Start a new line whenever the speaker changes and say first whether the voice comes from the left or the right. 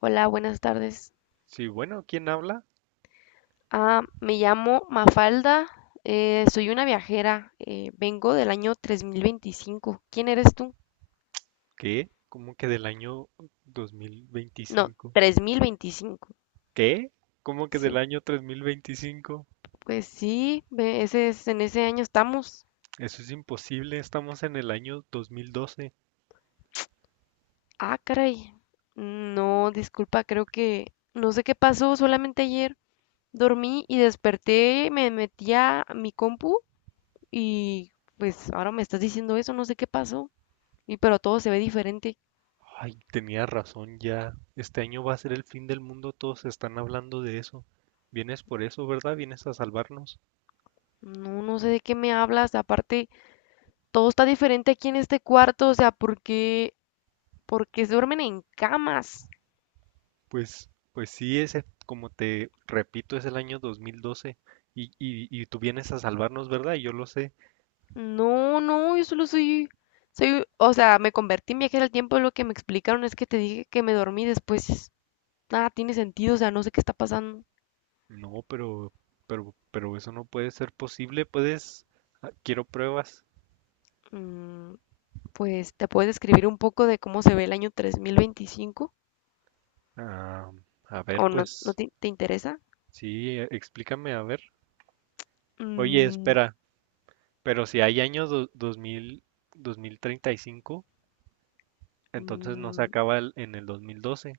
left: Hola, buenas tardes.
right: Sí, bueno, ¿quién habla?
left: Me llamo Mafalda, soy una viajera, vengo del año 3025. ¿Quién eres tú?
right: ¿Qué? ¿Cómo que del año
left: No,
right: 2025?
left: 3025.
right: ¿Qué? ¿Cómo que del
left: Sí,
right: año 3025?
left: pues sí, ese es, en ese año estamos.
right: Eso es imposible, estamos en el año 2012.
left: Ah, caray. No, disculpa, creo que no sé qué pasó, solamente ayer dormí y desperté, me metí a mi compu y pues ahora me estás diciendo eso, no sé qué pasó. Y pero todo se ve diferente.
right: Ay, tenía razón ya. Este año va a ser el fin del mundo, todos están hablando de eso. Vienes por eso, ¿verdad? Vienes a salvarnos.
left: No, no sé de qué me hablas. Aparte, todo está diferente aquí en este cuarto. O sea, ¿por qué se duermen en camas?
right: Pues sí, ese, como te repito, es el año 2012 y tú vienes a salvarnos, ¿verdad? Y yo lo sé.
left: No, no, soy, o sea, me convertí en viajera al tiempo. Lo que me explicaron es que te dije que me dormí después. Nada tiene sentido, o sea, no sé qué está pasando.
right: No, pero eso no puede ser posible, puedes, quiero pruebas.
left: Mm, pues, ¿te puedes describir un poco de cómo se ve el año 3025?
right: Ah, a ver,
left: ¿O no,
right: pues,
left: te interesa?
right: sí, explícame, a ver. Oye,
left: Mm,
right: espera, pero si hay año 2000, 2035, entonces no se
left: mm,
right: acaba en el 2012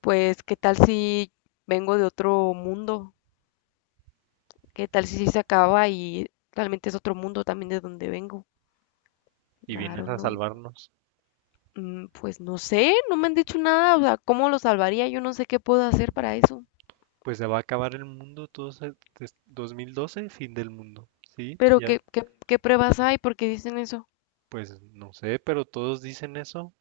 left: pues, ¿qué tal si vengo de otro mundo? ¿Qué tal si sí se acaba y realmente es otro mundo también de donde vengo?
right: y
left: I
right: vienes
left: don't
right: a
left: know.
right: salvarnos.
left: Mm, pues no sé, no me han dicho nada, o sea, ¿cómo lo salvaría? Yo no sé qué puedo hacer para eso.
right: Pues se va a acabar el mundo, todos, 2012, fin del mundo, ¿sí?
left: Pero
right: Ya,
left: ¿qué pruebas hay? ¿Por qué dicen eso?
right: pues no sé, pero todos dicen eso.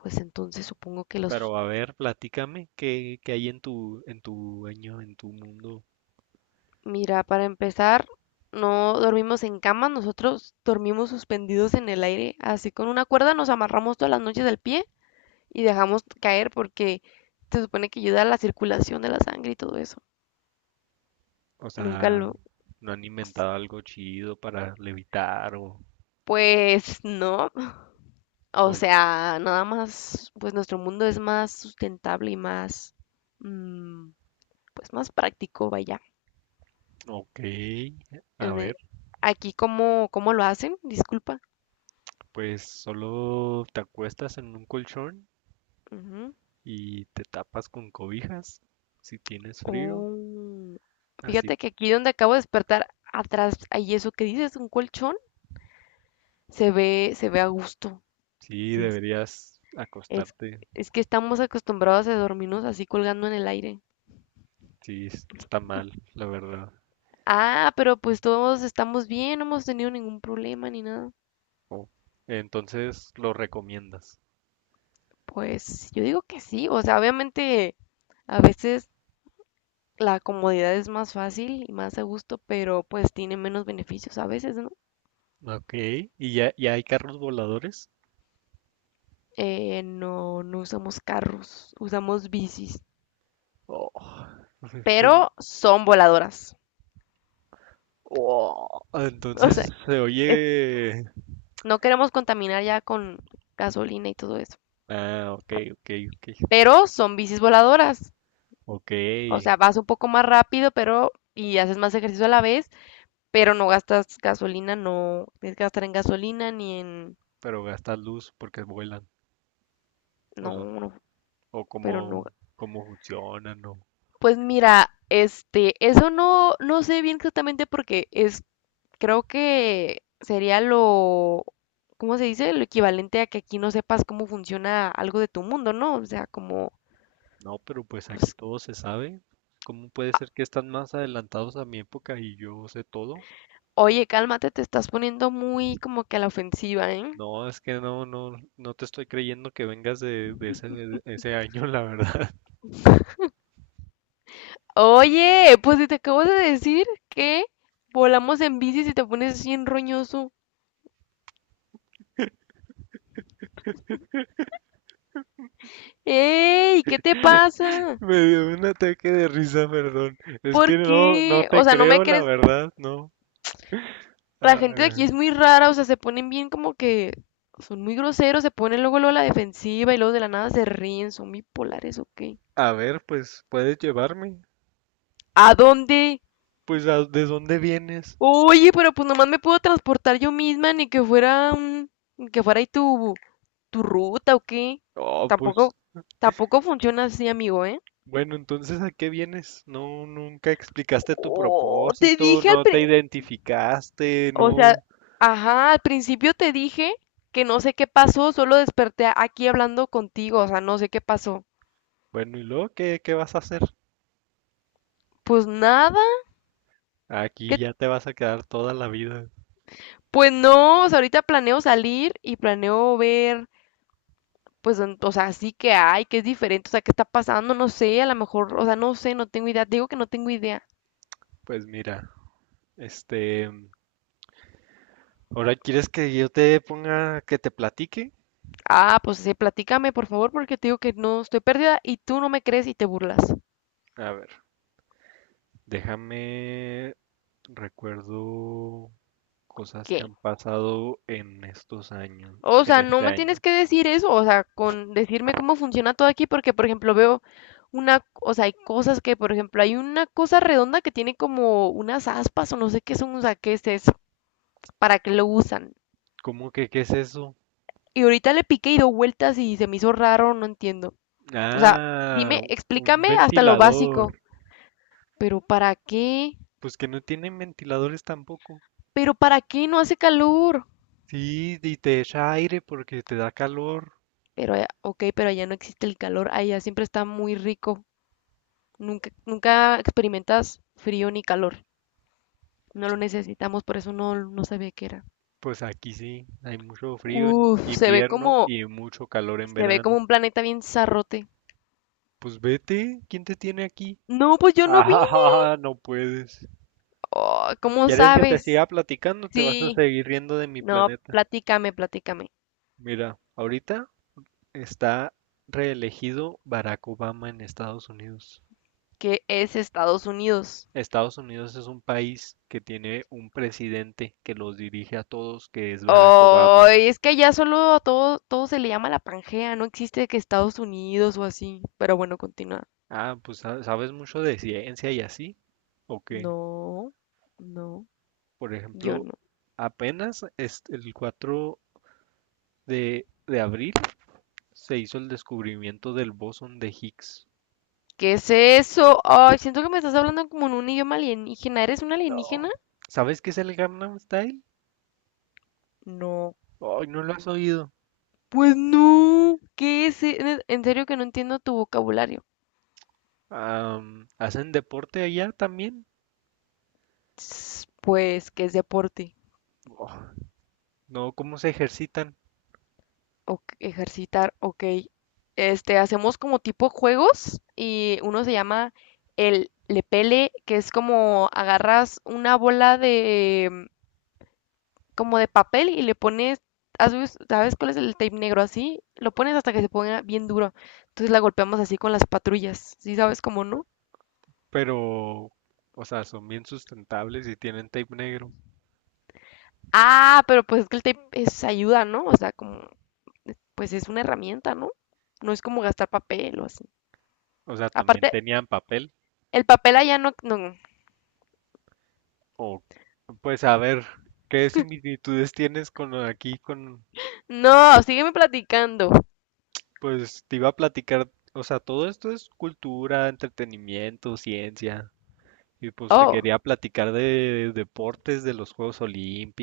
left: Pues entonces supongo que los...
right: Pero a ver, platícame qué hay en tu año, en tu mundo.
left: Mira, para empezar, no dormimos en cama, nosotros dormimos suspendidos en el aire, así con una cuerda nos amarramos todas las noches del pie y dejamos caer porque se supone que ayuda a la circulación de la sangre y todo eso.
right: O
left: Nunca
right: sea,
left: lo
right: ¿no han inventado algo chido para levitar o,
left: Pues no, o
right: o
left: sea, nada más, pues nuestro mundo es más sustentable y más, mm, pues más práctico, vaya.
right: ok? A
left: En e-
right: ver,
left: Aquí, ¿cómo lo hacen? Disculpa.
right: pues solo te acuestas en un colchón
left: Ujú.
right: y te tapas con cobijas si tienes frío.
left: Oh,
right: Así,
left: fíjate que aquí donde acabo de despertar, atrás, hay eso que dices, un colchón, se ve a gusto.
right: sí
left: Sí, es,
right: deberías
left: es
right: acostarte.
left: es que estamos acostumbrados a dormirnos así colgando en el aire.
right: Sí, está mal, la verdad.
left: Ah, pero pues todos estamos bien, no hemos tenido ningún problema ni nada.
right: O- entonces lo recomiendas.
left: Pues yo digo que sí, o sea, obviamente a veces la comodidad es más fácil y más a gusto, pero pues tiene menos beneficios a veces, ¿no?
right: Ok, ¿y ya hay carros voladores?
left: No, no usamos carros, usamos bicis,
right: Oh. Que un-
left: pero son voladoras.
right: Oh,
left: O sea,
right: entonces se
left: es-
right: oye.
left: no queremos contaminar ya con gasolina y todo eso,
right: Ah, ok, ok, ok.
left: pero son bicis voladoras.
right: Ok,
left: O sea, vas un poco más rápido, pero y haces más ejercicio a la vez, pero no gastas gasolina, no tienes que gastar en gasolina ni en...
right: pero gastan luz porque vuelan. O
left: No,
right: son,
left: no,
right: o cómo,
left: pero no
right: cómo funcionan, o.
left: pues mira, este, eso no, no sé bien exactamente porque es, creo que sería lo, ¿cómo se dice? Lo equivalente a que aquí no sepas cómo funciona algo de tu mundo, ¿no? O sea, como,
right: No, pero pues aquí
left: pues,
right: todo se sabe. ¿Cómo puede ser que están más adelantados a mi época y yo sé todo?
left: oye, cálmate, te estás poniendo muy como que a la ofensiva, ¿eh?
right: No, es que no te estoy creyendo que vengas de ese año, la verdad.
left: Oye, pues si te acabo de decir que volamos en bici y te pones así en roñoso. ¡Ey! ¿Qué te pasa?
right: Me dio un ataque de risa, perdón. Es
left: ¿Por
right: que no
left: qué? O
right: te
left: sea, no me
right: creo, la
left: crees.
right: verdad, no.
left: La gente de aquí es
right: Ah,
left: muy rara, o sea, se ponen bien como que son muy groseros, se ponen luego, luego a la defensiva y luego de la nada se ríen, son bipolares o qué.
right: a ver, pues, ¿puedes llevarme?
left: ¿A dónde?
right: Pues, ¿de dónde vienes?
left: Oye, pero pues nomás me puedo transportar yo misma, ni que fuera ahí tu ruta o qué.
right: Oh, pues,
left: Tampoco, tampoco funciona así, amigo, ¿eh?
right: bueno, entonces, ¿a qué vienes? No, nunca explicaste tu
left: Oh, te
right: propósito,
left: dije al
right: no te
left: pri-
right: identificaste,
left: o sea,
right: no.
left: ajá, al principio te dije que no sé qué pasó, solo desperté aquí hablando contigo, o sea, no sé qué pasó.
right: Bueno, ¿y luego qué vas a hacer?
left: Pues nada, ¿qué
right: Aquí ya te vas a quedar toda la vida.
left: pues no, o sea, ahorita planeo salir y planeo ver, pues, o sea, sí que hay, que es diferente, o sea, qué está pasando, no sé, a lo mejor, o sea, no sé, no tengo idea, te digo que no tengo idea.
right: Pues mira, este, ¿ahora quieres que yo te ponga, que te platique?
left: Ah, pues sí, platícame, por favor, porque te digo que no estoy perdida y tú no me crees y te burlas.
right: A ver, déjame, recuerdo cosas que
left: ¿Qué?
right: han pasado en estos años,
left: O
right: en
left: sea, no
right: este
left: me
right: año.
left: tienes que decir eso, o sea, con decirme cómo funciona todo aquí, porque, por ejemplo, veo una, o sea, hay cosas que, por ejemplo, hay una cosa redonda que tiene como unas aspas o no sé qué son, o sea, ¿qué es eso? ¿Para qué lo usan?
right: ¿Cómo que qué es eso?
left: Y ahorita le piqué y dio vueltas y se me hizo raro, no entiendo. O sea,
right: Ah,
left: dime,
right: un
left: explícame hasta lo
right: ventilador.
left: básico. Pero ¿para qué?
right: Pues que no tienen ventiladores tampoco.
left: Pero ¿para qué no hace calor?
right: Sí, y te echa aire porque te da calor.
left: Pero, ok, pero allá no existe el calor, allá siempre está muy rico. Nunca, nunca experimentas frío ni calor. No lo necesitamos, por eso no, no sabía qué era.
right: Pues aquí sí, hay mucho frío en
left: Uf,
right: invierno y mucho calor en
left: se ve
right: verano.
left: como un planeta bien zarrote.
right: Pues vete, ¿quién te tiene aquí?
left: No, pues yo no vi.
right: Ah, no puedes.
left: Oh, ¿cómo
right: ¿Quieres que te
left: sabes?
right: siga platicando? Te vas a
left: Sí,
right: seguir riendo de mi
left: no,
right: planeta.
left: platícame, platícame.
right: Mira, ahorita está reelegido Barack Obama en Estados Unidos.
left: Que es Estados Unidos.
right: Estados Unidos es un país que tiene un presidente que los dirige a todos, que es Barack
left: Oh,
right: Obama.
left: es que allá solo a todo, todo se le llama la Pangea, no existe que Estados Unidos o así. Pero bueno, continúa.
right: Ah, pues ¿sabes mucho de ciencia y así, o qué?
left: No, no,
right: Por
left: yo
right: ejemplo,
left: no.
right: apenas el 4 de abril se hizo el descubrimiento del bosón de Higgs.
left: ¿Qué es eso? Ay, siento que me estás hablando como en un idioma alienígena. ¿Eres un alienígena?
right: No. ¿Sabes qué es el Gangnam Style?
left: No.
right: Ay, no lo has oído.
left: Pues no. ¿Qué es? En serio que no entiendo tu vocabulario.
right: ¿Hacen deporte allá también?
left: Pues que es deporte.
right: Oh, no, ¿cómo se ejercitan?
left: O ejercitar, ok. Este, hacemos como tipo juegos y uno se llama el lepele, que es como agarras una bola de como de papel y le pones, ¿sabes cuál es el tape negro así? Lo pones hasta que se ponga bien duro. Entonces la golpeamos así con las patrullas, ¿sí sabes cómo no?
right: Pero, o sea, son bien sustentables y tienen tape negro.
left: Ah, pero pues es que el tape es ayuda, ¿no? O sea, como pues es una herramienta, ¿no? No es como gastar papel o así.
right: O sea, también
left: Aparte,
right: tenían papel.
left: el papel allá no, no,
right: O, pues, a ver, ¿qué similitudes tienes con aquí con,
left: No, sígueme platicando.
right: pues, te iba a platicar, o sea, todo esto es cultura, entretenimiento, ciencia. Y pues te
left: Oh,
right: quería platicar de deportes, de los Juegos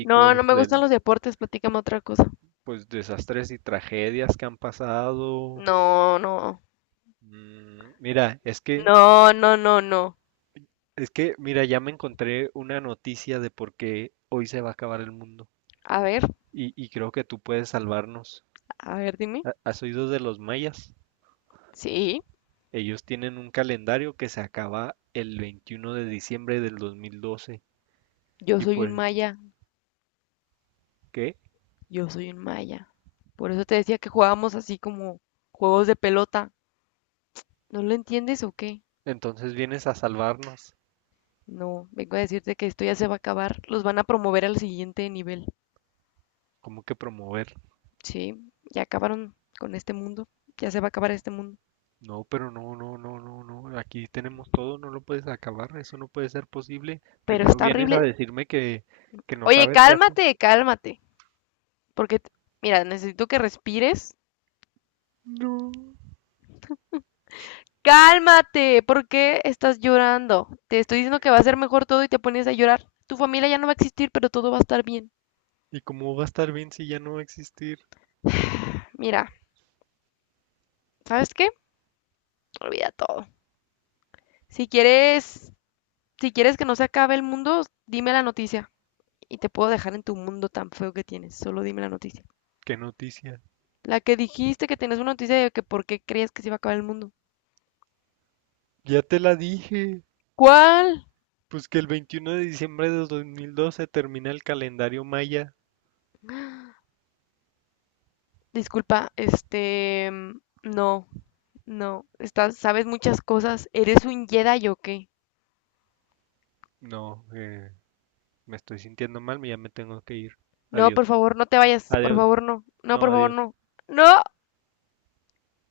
left: no, no me gustan
right: del,
left: los deportes, platícame otra cosa.
right: pues, desastres y tragedias que han pasado.
left: No, no,
right: Mira, es que
left: no, no, no, no.
right: Es que, mira, ya me encontré una noticia de por qué hoy se va a acabar el mundo.
left: A ver,
right: Y creo que tú puedes salvarnos.
left: a ver, dime.
right: ¿Has oído de los mayas?
left: Sí,
right: Ellos tienen un calendario que se acaba el 21 de diciembre del 2012.
left: yo
right: Y
left: soy un
right: pues,
left: maya,
right: ¿qué?
left: yo soy un maya. Por eso te decía que jugábamos así como juegos de pelota. ¿No lo entiendes o qué?
right: Entonces vienes a salvarnos.
left: No, vengo a decirte que esto ya se va a acabar. Los van a promover al siguiente nivel.
right: ¿Cómo que promover?
left: Sí, ya acabaron con este mundo. Ya se va a acabar este mundo.
right: No, pero no, no, no, no, no. Aquí tenemos todo, no lo puedes acabar. Eso no puede ser posible.
left: Pero
right: Primero
left: está
right: vienes a
left: horrible.
right: decirme que, no
left: Oye,
right: sabes qué haces.
left: cálmate, cálmate. Porque, mira, necesito que respires.
right: No.
left: Cálmate, ¿por qué estás llorando? Te estoy diciendo que va a ser mejor todo y te pones a llorar. Tu familia ya no va a existir, pero todo va a estar bien.
right: ¿Y cómo va a estar bien si ya no va a existir?
left: Mira, ¿sabes qué? Olvida todo. Si quieres, si quieres que no se acabe el mundo, dime la noticia y te puedo dejar en tu mundo tan feo que tienes. Solo dime la noticia.
right: ¿Qué noticia?
left: La que dijiste que tenías una noticia de que por qué creías que se iba a acabar el mundo.
right: Ya te la dije.
left: ¿Cuál?
right: Pues que el 21 de diciembre de 2012 termina el calendario maya.
left: Disculpa, este, no, estás, sabes muchas cosas. ¿Eres un Jedi o qué?
right: No, me estoy sintiendo mal, ya me tengo que ir.
left: No,
right: Adiós.
left: por favor, no te vayas. Por
right: Adiós.
left: favor, no. No,
right: No,
left: por favor,
right: adiós.
left: no. No.